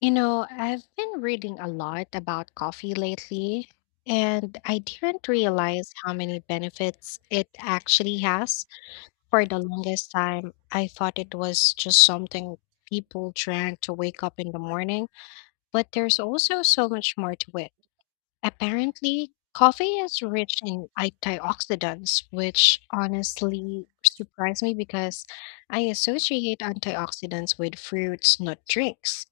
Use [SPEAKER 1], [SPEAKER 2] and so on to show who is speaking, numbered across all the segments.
[SPEAKER 1] You know, I've been reading a lot about coffee lately, and I didn't realize how many benefits it actually has. For the longest time, I thought it was just something people drank to wake up in the morning, but there's also so much more to it. Apparently, coffee is rich in antioxidants, which honestly surprised me because I associate antioxidants with fruits, not drinks.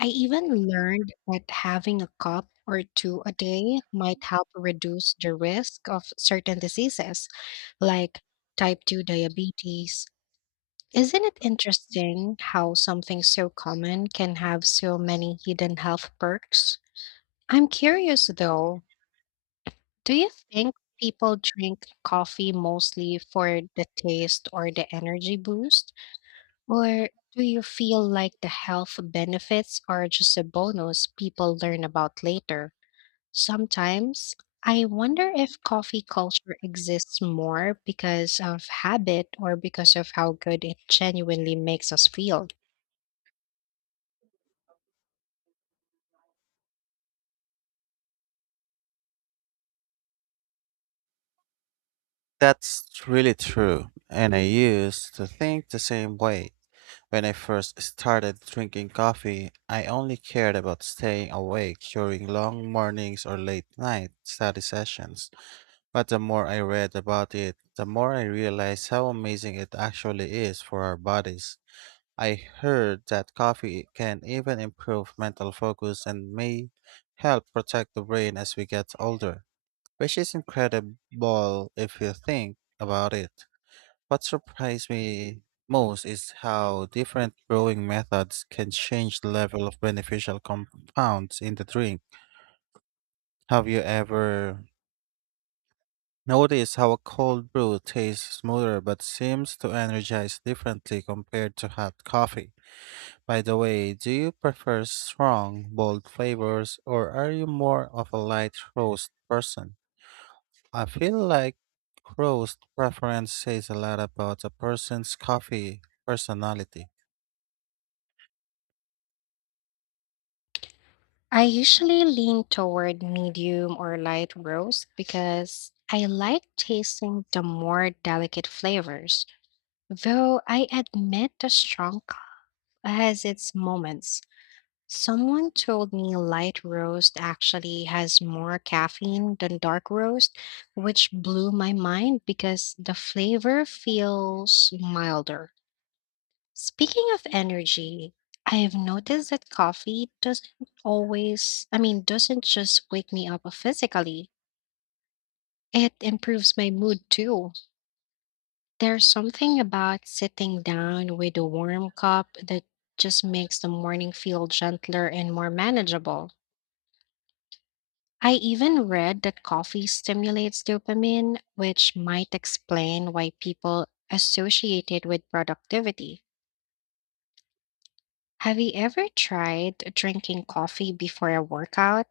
[SPEAKER 1] I even learned that having a cup or two a day might help reduce the risk of certain diseases like type 2 diabetes. Isn't it interesting how something so common can have so many hidden health perks? I'm curious though, do you think people drink coffee mostly for the taste or the energy boost? Or do you feel like the health benefits are just a bonus people learn about later? Sometimes I wonder if coffee culture exists more because of habit or because of how good it genuinely makes us feel.
[SPEAKER 2] That's really true, and I used to think the same way. When I first started drinking coffee, I only cared about staying awake during long mornings or late night study sessions. But the more I read about it, the more I realized how amazing it actually is for our bodies. I heard that coffee can even improve mental focus and may help protect the brain as we get older, which is incredible if you think about it. What surprised me most is how different brewing methods can change the level of beneficial compounds in the drink. Have you ever noticed how a cold brew tastes smoother but seems to energize differently compared to hot coffee? By the way, do you prefer strong, bold flavors or are you more of a light roast person? I feel like roast preference says a lot about a person's coffee personality.
[SPEAKER 1] I usually lean toward medium or light roast because I like tasting the more delicate flavors, though I admit the has its moments. Someone told me light roast actually has more caffeine than dark roast, which blew my mind because the flavor feels milder. Speaking of energy, I've noticed that coffee doesn't always, I mean, doesn't just wake me up physically. It improves my mood too. There's something about sitting down with a warm cup that just makes the morning feel gentler and more manageable. I even read that coffee stimulates dopamine, which might explain why people associate it with productivity. Have you ever tried drinking coffee before a workout?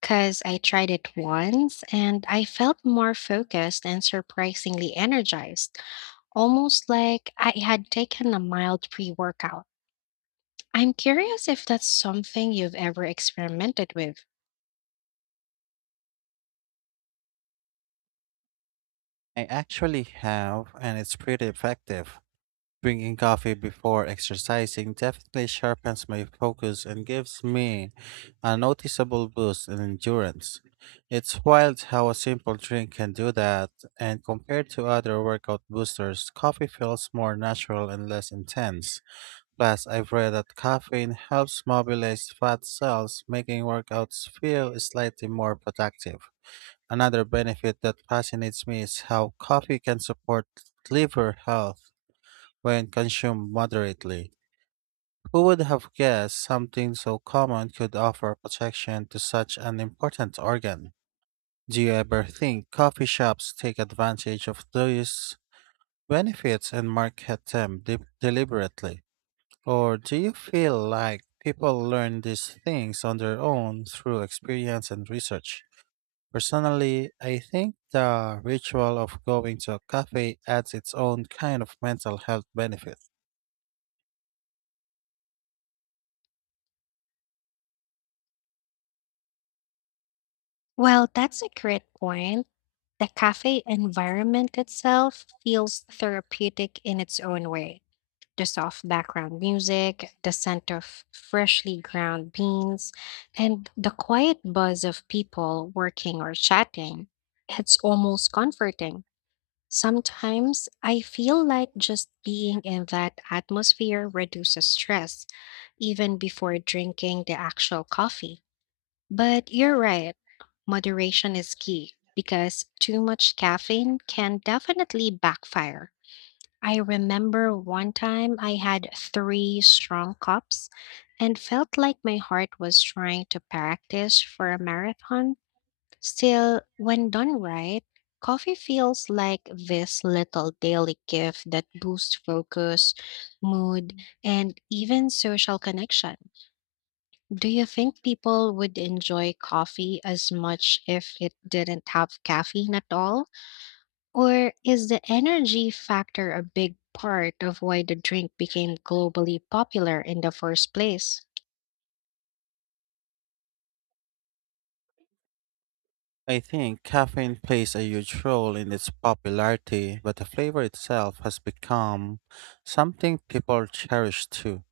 [SPEAKER 1] Because I tried it once and I felt more focused and surprisingly energized, almost like I had taken a mild pre workout. I'm curious if that's something you've ever experimented with.
[SPEAKER 2] I actually have, and it's pretty effective. Drinking coffee before exercising definitely sharpens my focus and gives me a noticeable boost in endurance. It's wild how a simple drink can do that, and compared to other workout boosters, coffee feels more natural and less intense. Plus, I've read that caffeine helps mobilize fat cells, making workouts feel slightly more productive. Another benefit that fascinates me is how coffee can support liver health when consumed moderately. Who would have guessed something so common could offer protection to such an important organ? Do you ever think coffee shops take advantage of those benefits and market them deliberately? Or do you feel like people learn these things on their own through experience and research? Personally, I think the ritual of going to a cafe adds its own kind of mental health benefit.
[SPEAKER 1] Well, that's a great point. The cafe environment itself feels therapeutic in its own way. The soft background music, the scent of freshly ground beans, and the quiet buzz of people working or chatting. It's almost comforting. Sometimes I feel like just being in that atmosphere reduces stress, even before drinking the actual coffee. But you're right, moderation is key because too much caffeine can definitely backfire. I remember one time I had three strong cups and felt like my heart was trying to practice for a marathon. Still, when done right, coffee feels like this little daily gift that boosts focus, mood, and even social connection. Do you think people would enjoy coffee as much if it didn't have caffeine at all? Or is the energy factor a big part of why the drink became globally popular in the first place?
[SPEAKER 2] I think caffeine plays a huge role in its popularity, but the flavor itself has become something people cherish too.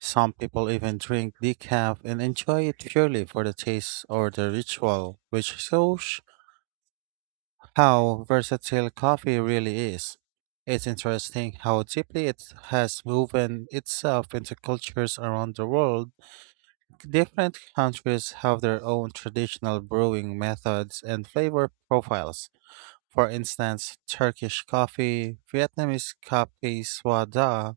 [SPEAKER 2] Some people even drink decaf and enjoy it purely for the taste or the ritual, which shows how versatile coffee really is. It's interesting how deeply it has woven itself into cultures around the world. Different countries have their own traditional brewing methods and flavor profiles. For instance, Turkish coffee, Vietnamese coffee swada,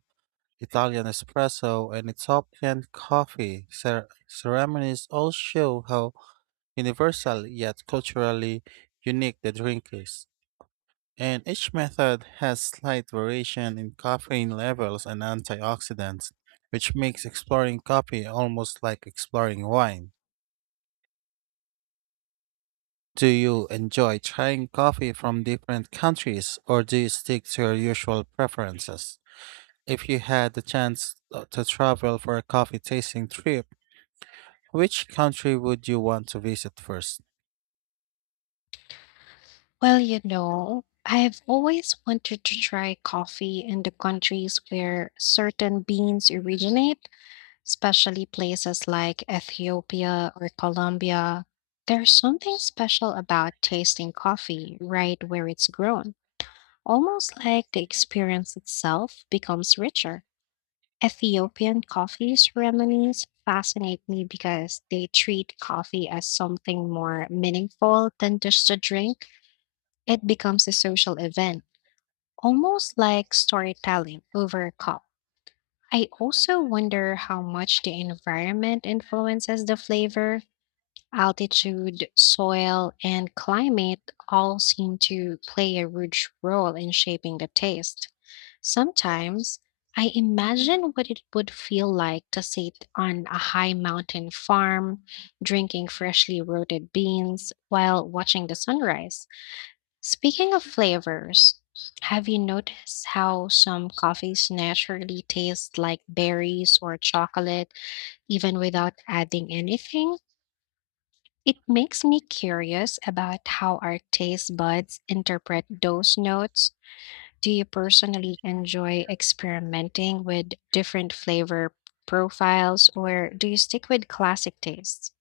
[SPEAKER 2] Italian espresso, and Ethiopian coffee ceremonies all show how universal yet culturally unique the drink is. And each method has slight variation in caffeine levels and antioxidants, which makes exploring coffee almost like exploring wine. Do you enjoy trying coffee from different countries or do you stick to your usual preferences? If you had the chance to travel for a coffee tasting trip, which country would you want to visit first?
[SPEAKER 1] Well, you know, I've always wanted to try coffee in the countries where certain beans originate, especially places like Ethiopia or Colombia. There's something special about tasting coffee right where it's grown. Almost like the experience itself becomes richer. Ethiopian coffee ceremonies fascinate me because they treat coffee as something more meaningful than just a drink. It becomes a social event, almost like storytelling over a cup. I also wonder how much the environment influences the flavor. Altitude, soil, and climate all seem to play a huge role in shaping the taste. Sometimes I imagine what it would feel like to sit on a high mountain farm, drinking freshly roasted beans while watching the sunrise. Speaking of flavors, have you noticed how some coffees naturally taste like berries or chocolate even without adding anything? It makes me curious about how our taste buds interpret those notes. Do you personally enjoy experimenting with different flavor profiles or do you stick with classic tastes?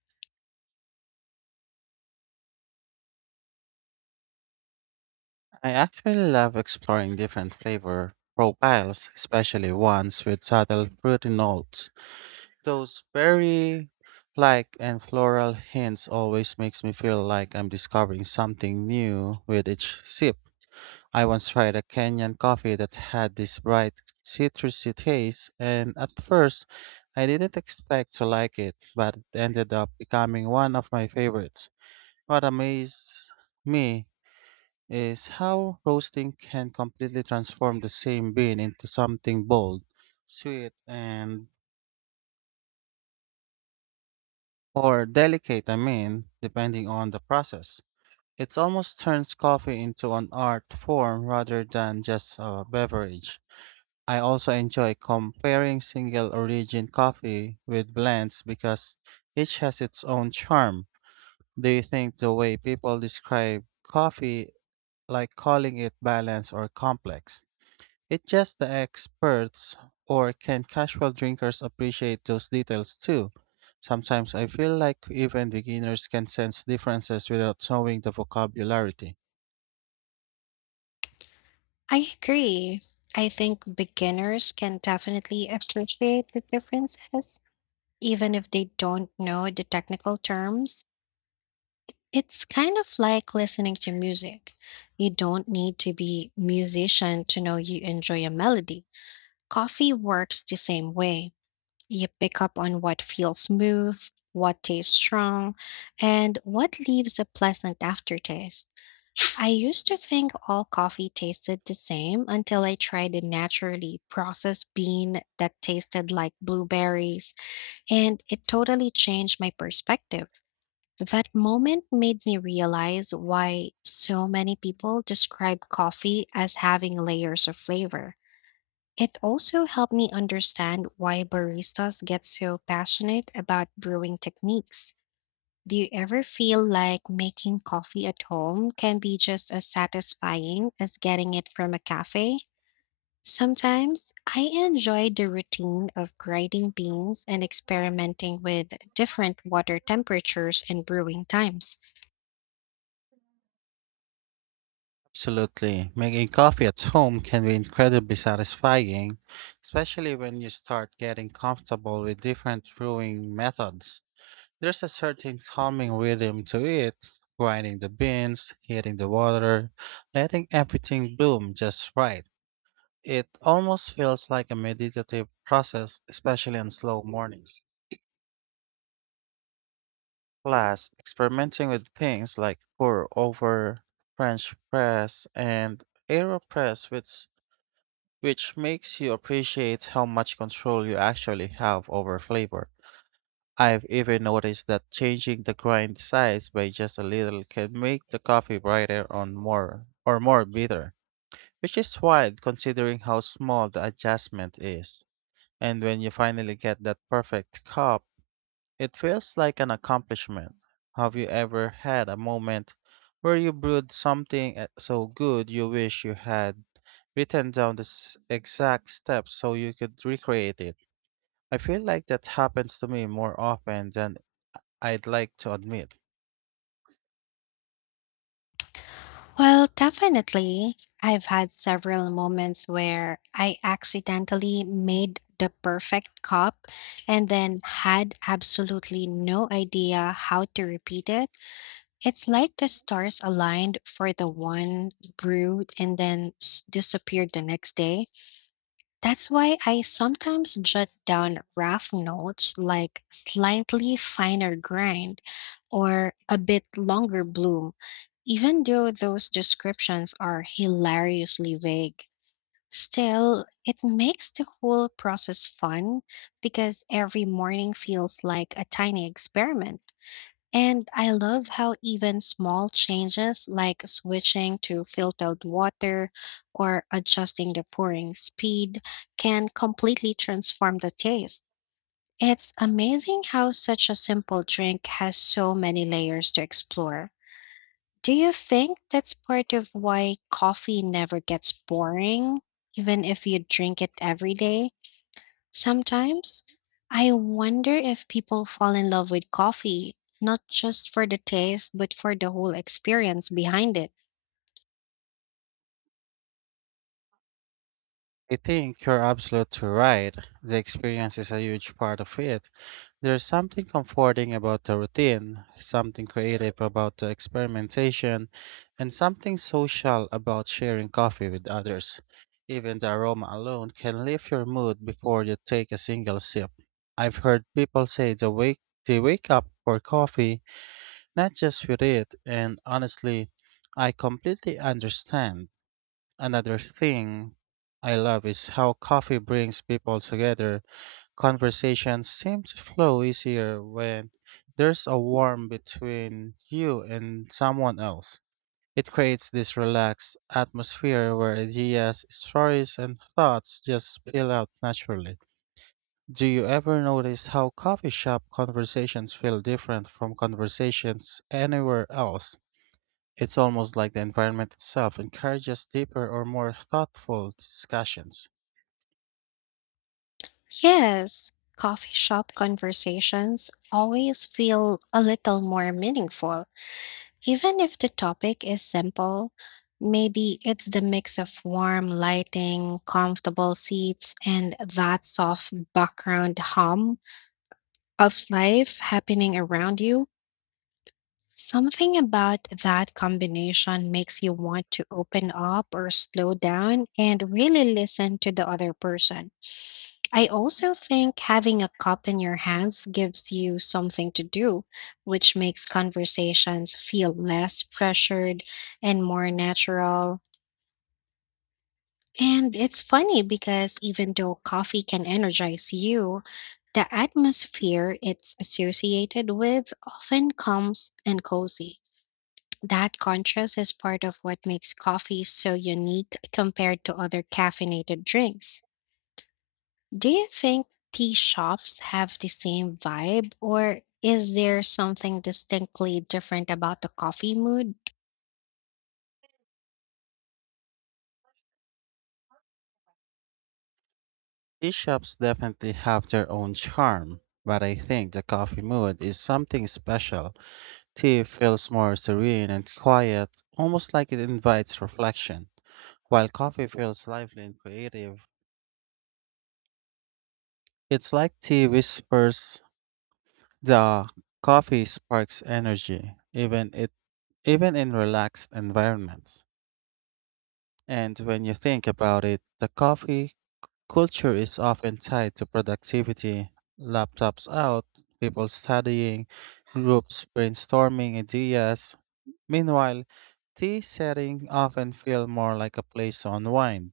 [SPEAKER 2] I actually love exploring different flavor profiles, especially ones with subtle fruity notes. Those berry like and floral hints always makes me feel like I'm discovering something new with each sip. I once tried a Kenyan coffee that had this bright citrusy taste and at first I didn't expect to like it, but it ended up becoming one of my favorites. What amazed me is how roasting can completely transform the same bean into something bold, sweet, and or delicate, I mean, depending on the process. It almost turns coffee into an art form rather than just a beverage. I also enjoy comparing single origin coffee with blends because each has its own charm. Do you think the way people describe coffee, like calling it balanced or complex, it's just the experts or can casual drinkers appreciate those details too? Sometimes I feel like even beginners can sense differences without knowing the vocabulary.
[SPEAKER 1] I agree. I think beginners can definitely appreciate the differences, even if they don't know the technical terms. It's kind of like listening to music. You don't need to be musician to know you enjoy a melody. Coffee works the same way. You pick up on what feels smooth, what tastes strong, and what leaves a pleasant aftertaste. I used to think all coffee tasted the same until I tried a naturally processed bean that tasted like blueberries, and it totally changed my perspective. That moment made me realize why so many people describe coffee as having layers of flavor. It also helped me understand why baristas get so passionate about brewing techniques. Do you ever feel like making coffee at home can be just as satisfying as getting it from a cafe? Sometimes I enjoy the routine of grinding beans and experimenting with different water temperatures and brewing times.
[SPEAKER 2] Absolutely. Making coffee at home can be incredibly satisfying, especially when you start getting comfortable with different brewing methods. There's a certain calming rhythm to it, grinding the beans, heating the water, letting everything bloom just right. It almost feels like a meditative process, especially on slow mornings. Plus, experimenting with things like pour over, French press, and AeroPress, which makes you appreciate how much control you actually have over flavor. I've even noticed that changing the grind size by just a little can make the coffee brighter on more or more bitter, which is wild considering how small the adjustment is. And when you finally get that perfect cup, it feels like an accomplishment. Have you ever had a moment where you brewed something so good you wish you had written down the exact steps so you could recreate it? I feel like that happens to me more often than I'd like to admit.
[SPEAKER 1] Well, definitely. I've had several moments where I accidentally made the perfect cup and then had absolutely no idea how to repeat it. It's like the stars aligned for the one brewed and then disappeared the next day. That's why I sometimes jot down rough notes like slightly finer grind or a bit longer bloom, even though those descriptions are hilariously vague. Still, it makes the whole process fun because every morning feels like a tiny experiment. And I love how even small changes like switching to filtered water or adjusting the pouring speed can completely transform the taste. It's amazing how such a simple drink has so many layers to explore. Do you think that's part of why coffee never gets boring, even if you drink it every day? Sometimes I wonder if people fall in love with coffee, not just for the taste, but for the whole experience behind it.
[SPEAKER 2] I think you're absolutely right. The experience is a huge part of it. There's something comforting about the routine, something creative about the experimentation, and something social about sharing coffee with others. Even the aroma alone can lift your mood before you take a single sip. I've heard people say they wake up for coffee, not just with it, and honestly, I completely understand. Another thing I love is how coffee brings people together. Conversations seem to flow easier when there's a warmth between you and someone else. It creates this relaxed atmosphere where ideas, stories, and thoughts just spill out naturally. Do you ever notice how coffee shop conversations feel different from conversations anywhere else? It's almost like the environment itself encourages deeper or more thoughtful discussions.
[SPEAKER 1] Yes, coffee shop conversations always feel a little more meaningful, even if the topic is simple. Maybe it's the mix of warm lighting, comfortable seats, and that soft background hum of life happening around you. Something about that combination makes you want to open up or slow down and really listen to the other person. I also think having a cup in your hands gives you something to do, which makes conversations feel less pressured and more natural. And it's funny because even though coffee can energize you, the atmosphere it's associated with often comes and cozy. That contrast is part of what makes coffee so unique compared to other caffeinated drinks. Do you think tea shops have the same vibe, or is there something distinctly different about the coffee mood?
[SPEAKER 2] Tea shops definitely have their own charm, but I think the coffee mood is something special. Tea feels more serene and quiet, almost like it invites reflection, while coffee feels lively and creative. It's like tea whispers the coffee sparks energy, even in relaxed environments. And when you think about it, the coffee culture is often tied to productivity, laptops out, people studying, groups brainstorming ideas. Meanwhile, tea setting often feel more like a place to unwind.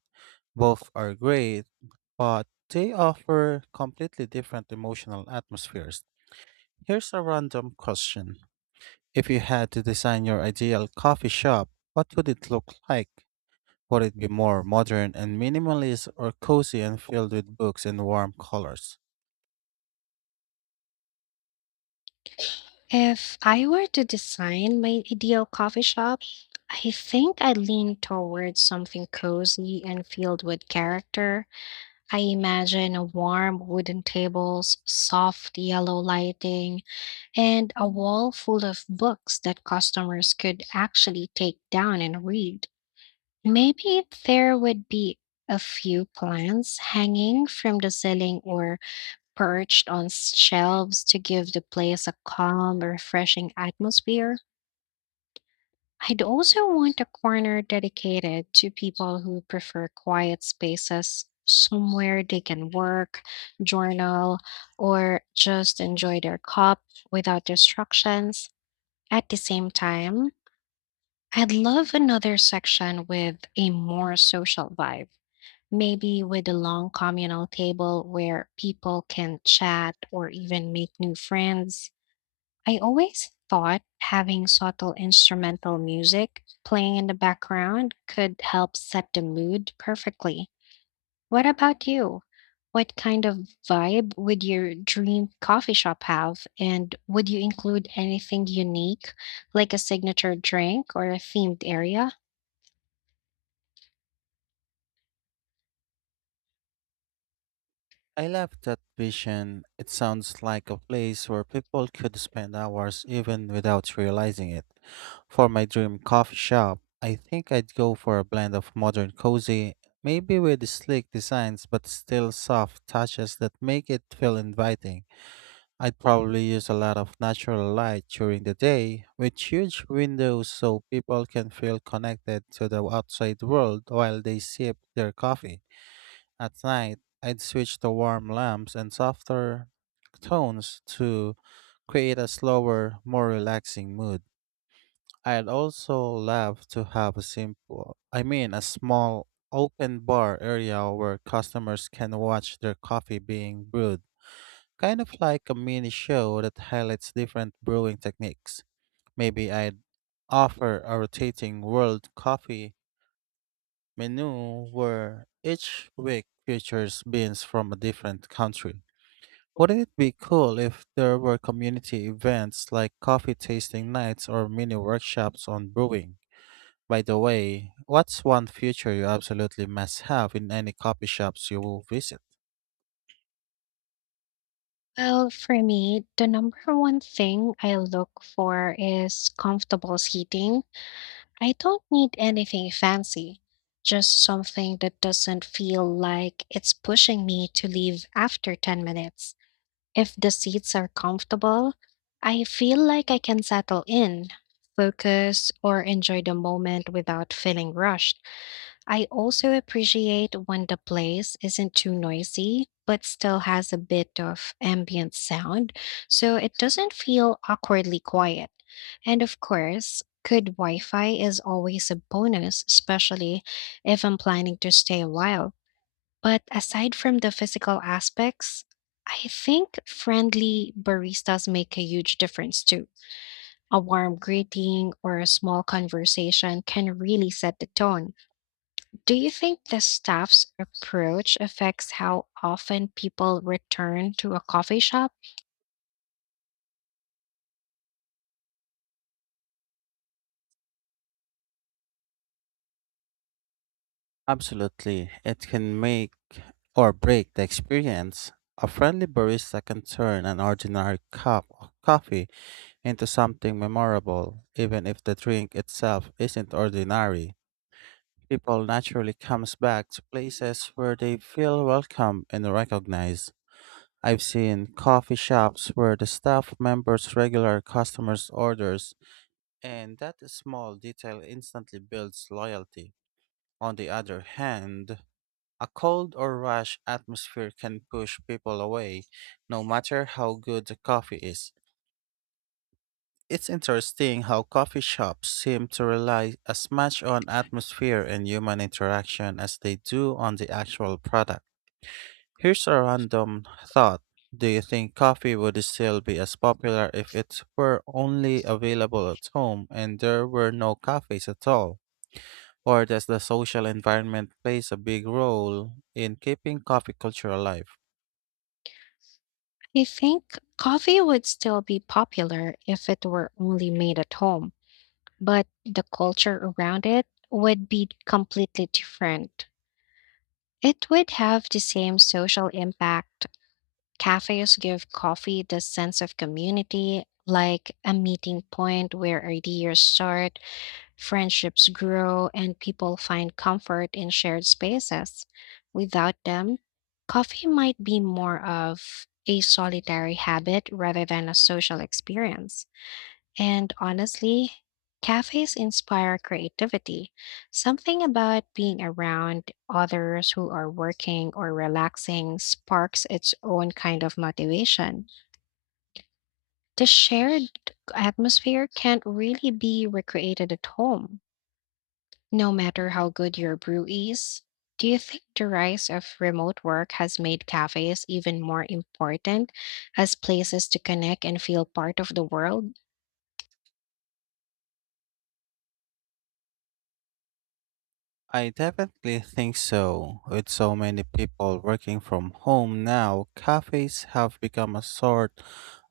[SPEAKER 2] Both are great, but they offer completely different emotional atmospheres. Here's a random question. If you had to design your ideal coffee shop, what would it look like? Would it be more modern and minimalist or cozy and filled with books and warm colors?
[SPEAKER 1] If I were to design my ideal coffee shop, I think I'd lean towards something cozy and filled with character. I imagine a warm wooden tables, soft yellow lighting, and a wall full of books that customers could actually take down and read. Maybe there would be a few plants hanging from the ceiling or perched on shelves to give the place a calm, refreshing atmosphere. I'd also want a corner dedicated to people who prefer quiet spaces, somewhere they can work, journal, or just enjoy their cup without distractions. At the same time, I'd love another section with a more social vibe, maybe with a long communal table where people can chat or even make new friends. I always thought having subtle instrumental music playing in the background could help set the mood perfectly. What about you? What kind of vibe would your dream coffee shop have? And would you include anything unique, like a signature drink or a themed area?
[SPEAKER 2] I love that vision. It sounds like a place where people could spend hours even without realizing it. For my dream coffee shop, I think I'd go for a blend of modern cozy, maybe with sleek designs but still soft touches that make it feel inviting. I'd probably use a lot of natural light during the day, with huge windows so people can feel connected to the outside world while they sip their coffee. At night, I'd switch to warm lamps and softer tones to create a slower, more relaxing mood. I'd also love to have a simple, I mean, a small open bar area where customers can watch their coffee being brewed, kind of like a mini show that highlights different brewing techniques. Maybe I'd offer a rotating world coffee menu where each week features beans from a different country. Wouldn't it be cool if there were community events like coffee tasting nights or mini workshops on brewing? By the way, what's one feature you absolutely must have in any coffee shops you will visit?
[SPEAKER 1] Well, for me, the number one thing I look for is comfortable seating. I don't need anything fancy, just something that doesn't feel like it's pushing me to leave after 10 minutes. If the seats are comfortable, I feel like I can settle in, focus, or enjoy the moment without feeling rushed. I also appreciate when the place isn't too noisy, but still has a bit of ambient sound, so it doesn't feel awkwardly quiet. And of course, good Wi Fi is always a bonus, especially if I'm planning to stay a while. But aside from the physical aspects, I think friendly baristas make a huge difference too. A warm greeting or a small conversation can really set the tone. Do you think the staff's approach affects how often people return to a coffee shop?
[SPEAKER 2] Absolutely. It can make or break the experience. A friendly barista can turn an ordinary cup of coffee into something memorable, even if the drink itself isn't ordinary. People naturally comes back to places where they feel welcome and recognized. I've seen coffee shops where the staff members regular customers' orders, and that small detail instantly builds loyalty. On the other hand, a cold or rash atmosphere can push people away, no matter how good the coffee is. It's interesting how coffee shops seem to rely as much on atmosphere and human interaction as they do on the actual product. Here's a random thought. Do you think coffee would still be as popular if it were only available at home and there were no cafes at all? Or does the social environment plays a big role in keeping coffee culture alive?
[SPEAKER 1] I think coffee would still be popular if it were only made at home, but the culture around it would be completely different. It would have the same social impact. Cafes give coffee the sense of community, like a meeting point where ideas start, friendships grow, and people find comfort in shared spaces. Without them, coffee might be more of a solitary habit rather than a social experience. And honestly, cafes inspire creativity. Something about being around others who are working or relaxing sparks its own kind of motivation. The shared atmosphere can't really be recreated at home, no matter how good your brew is. Do you think the rise of remote work has made cafes even more important as places to connect and feel part of the world?
[SPEAKER 2] I definitely think so. With so many people working from home now, cafes have become a sort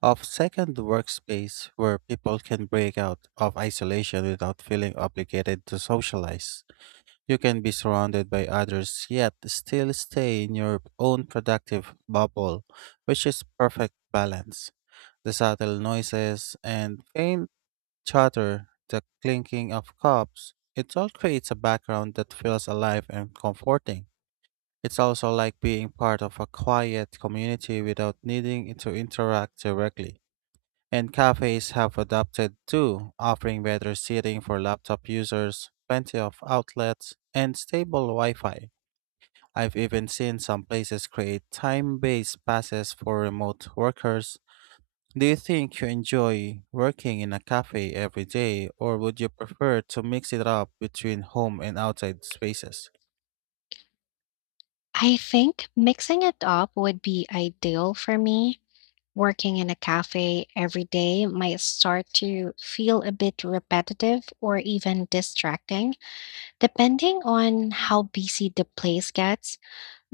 [SPEAKER 2] of second workspace where people can break out of isolation without feeling obligated to socialize. You can be surrounded by others yet still stay in your own productive bubble, which is perfect balance. The subtle noises and faint chatter, the clinking of cups, it all creates a background that feels alive and comforting. It's also like being part of a quiet community without needing to interact directly. And cafes have adapted too, offering better seating for laptop users, plenty of outlets, and stable Wi Fi. I've even seen some places create time based passes for remote workers. Do you think you enjoy working in a cafe every day, or would you prefer to mix it up between home and outside spaces?
[SPEAKER 1] I think mixing it up would be ideal for me. Working in a cafe every day might start to feel a bit repetitive or even distracting, depending on how busy the place gets.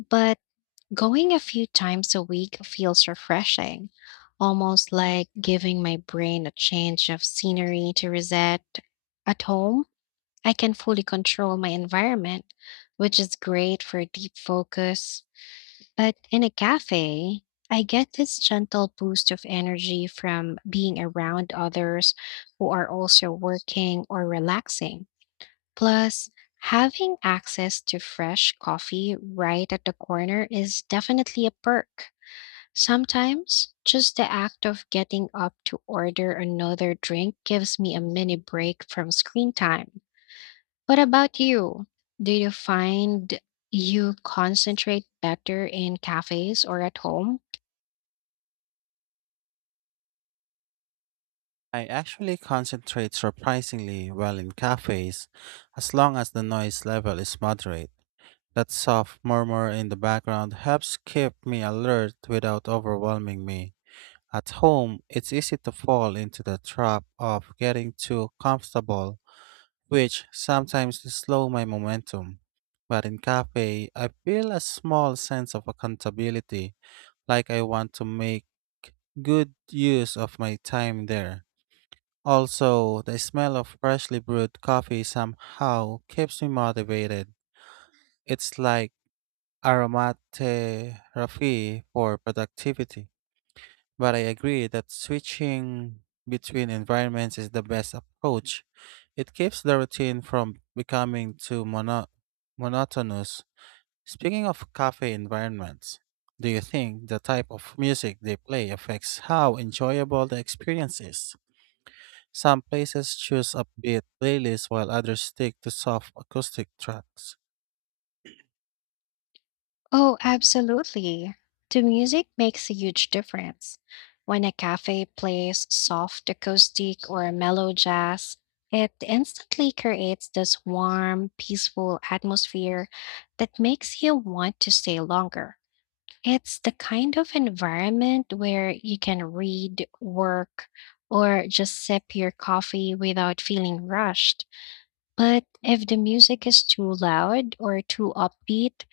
[SPEAKER 1] But going a few times a week feels refreshing, almost like giving my brain a change of scenery to reset. At home, I can fully control my environment, which is great for deep focus but in a cafe, I get this gentle boost of energy from being around others who are also working or relaxing. Plus, having access to fresh coffee right at the corner is definitely a perk. Sometimes, just the act of getting up to order another drink gives me a mini break from screen time. What about you? Do you find you concentrate better in cafes or at home?
[SPEAKER 2] I actually concentrate surprisingly well in cafes, as long as the noise level is moderate. That soft murmur in the background helps keep me alert without overwhelming me. At home, it's easy to fall into the trap of getting too comfortable which sometimes slow my momentum. But in cafe, I feel a small sense of accountability, like I want to make good use of my time there. Also, the smell of freshly brewed coffee somehow keeps me motivated. It's like aromatherapy for productivity. But I agree that switching between environments is the best approach. It keeps the routine from becoming too monotonous. Speaking of cafe environments, do you think the type of music they play affects how enjoyable the experience is? Some places choose upbeat playlists while others stick to soft acoustic tracks.
[SPEAKER 1] Oh, absolutely. The music makes a huge difference. When a cafe plays soft acoustic or mellow jazz, it instantly creates this warm, peaceful atmosphere that makes you want to stay longer. It's the kind of environment where you can read, work, or just sip your coffee without feeling rushed. But if the music is too loud or too upbeat,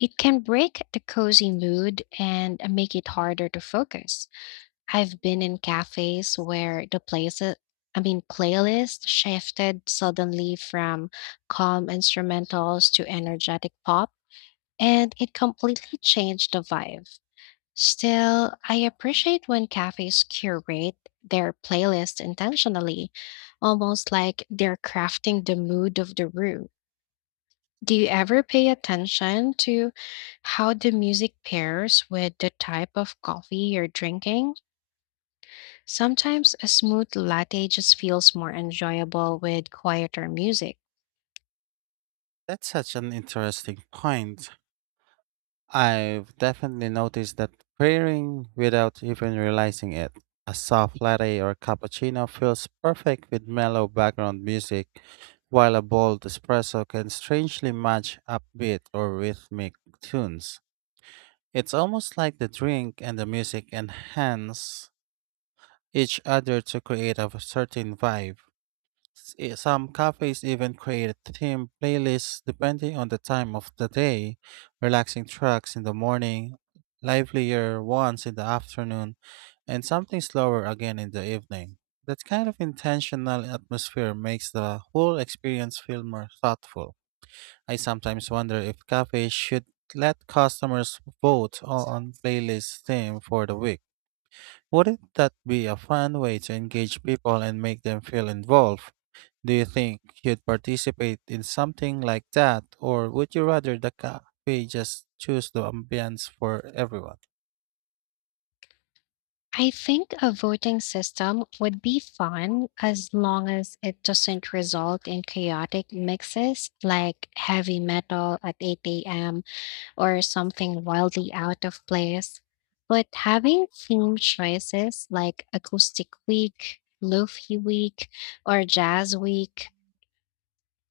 [SPEAKER 1] it can break the cozy mood and make it harder to focus. I've been in cafes where the playlist shifted suddenly from calm instrumentals to energetic pop, and it completely changed the vibe. Still, I appreciate when cafes curate their playlist intentionally, almost like they're crafting the mood of the room. Do you ever pay attention to how the music pairs with the type of coffee you're drinking? Sometimes a smooth latte just feels more enjoyable with quieter music.
[SPEAKER 2] That's such an interesting point. I've definitely noticed that pairing without even realizing it. A soft latte or cappuccino feels perfect with mellow background music, while a bold espresso can strangely match upbeat or rhythmic tunes. It's almost like the drink and the music enhance each other to create a certain vibe. Some cafes even create theme playlists depending on the time of the day, relaxing tracks in the morning, livelier ones in the afternoon, and something slower again in the evening. That kind of intentional atmosphere makes the whole experience feel more thoughtful. I sometimes wonder if cafes should let customers vote on playlist theme for the week. Wouldn't that be a fun way to engage people and make them feel involved? Do you think you'd participate in something like that, or would you rather the cafe just choose the ambience for everyone?
[SPEAKER 1] I think a voting system would be fun as long as it doesn't result in chaotic mixes like heavy metal at 8 a.m. or something wildly out of place. But having theme choices like Acoustic Week, Lofi Week, or Jazz Week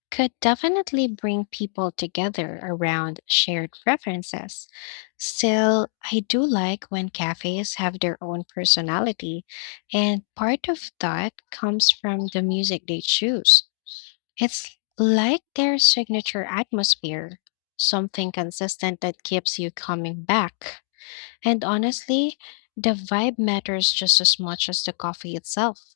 [SPEAKER 1] could definitely bring people together around shared preferences. Still, I do like when cafes have their own personality, and part of that comes from the music they choose. It's like their signature atmosphere, something consistent that keeps you coming back. And honestly, the vibe matters just as much as the coffee itself.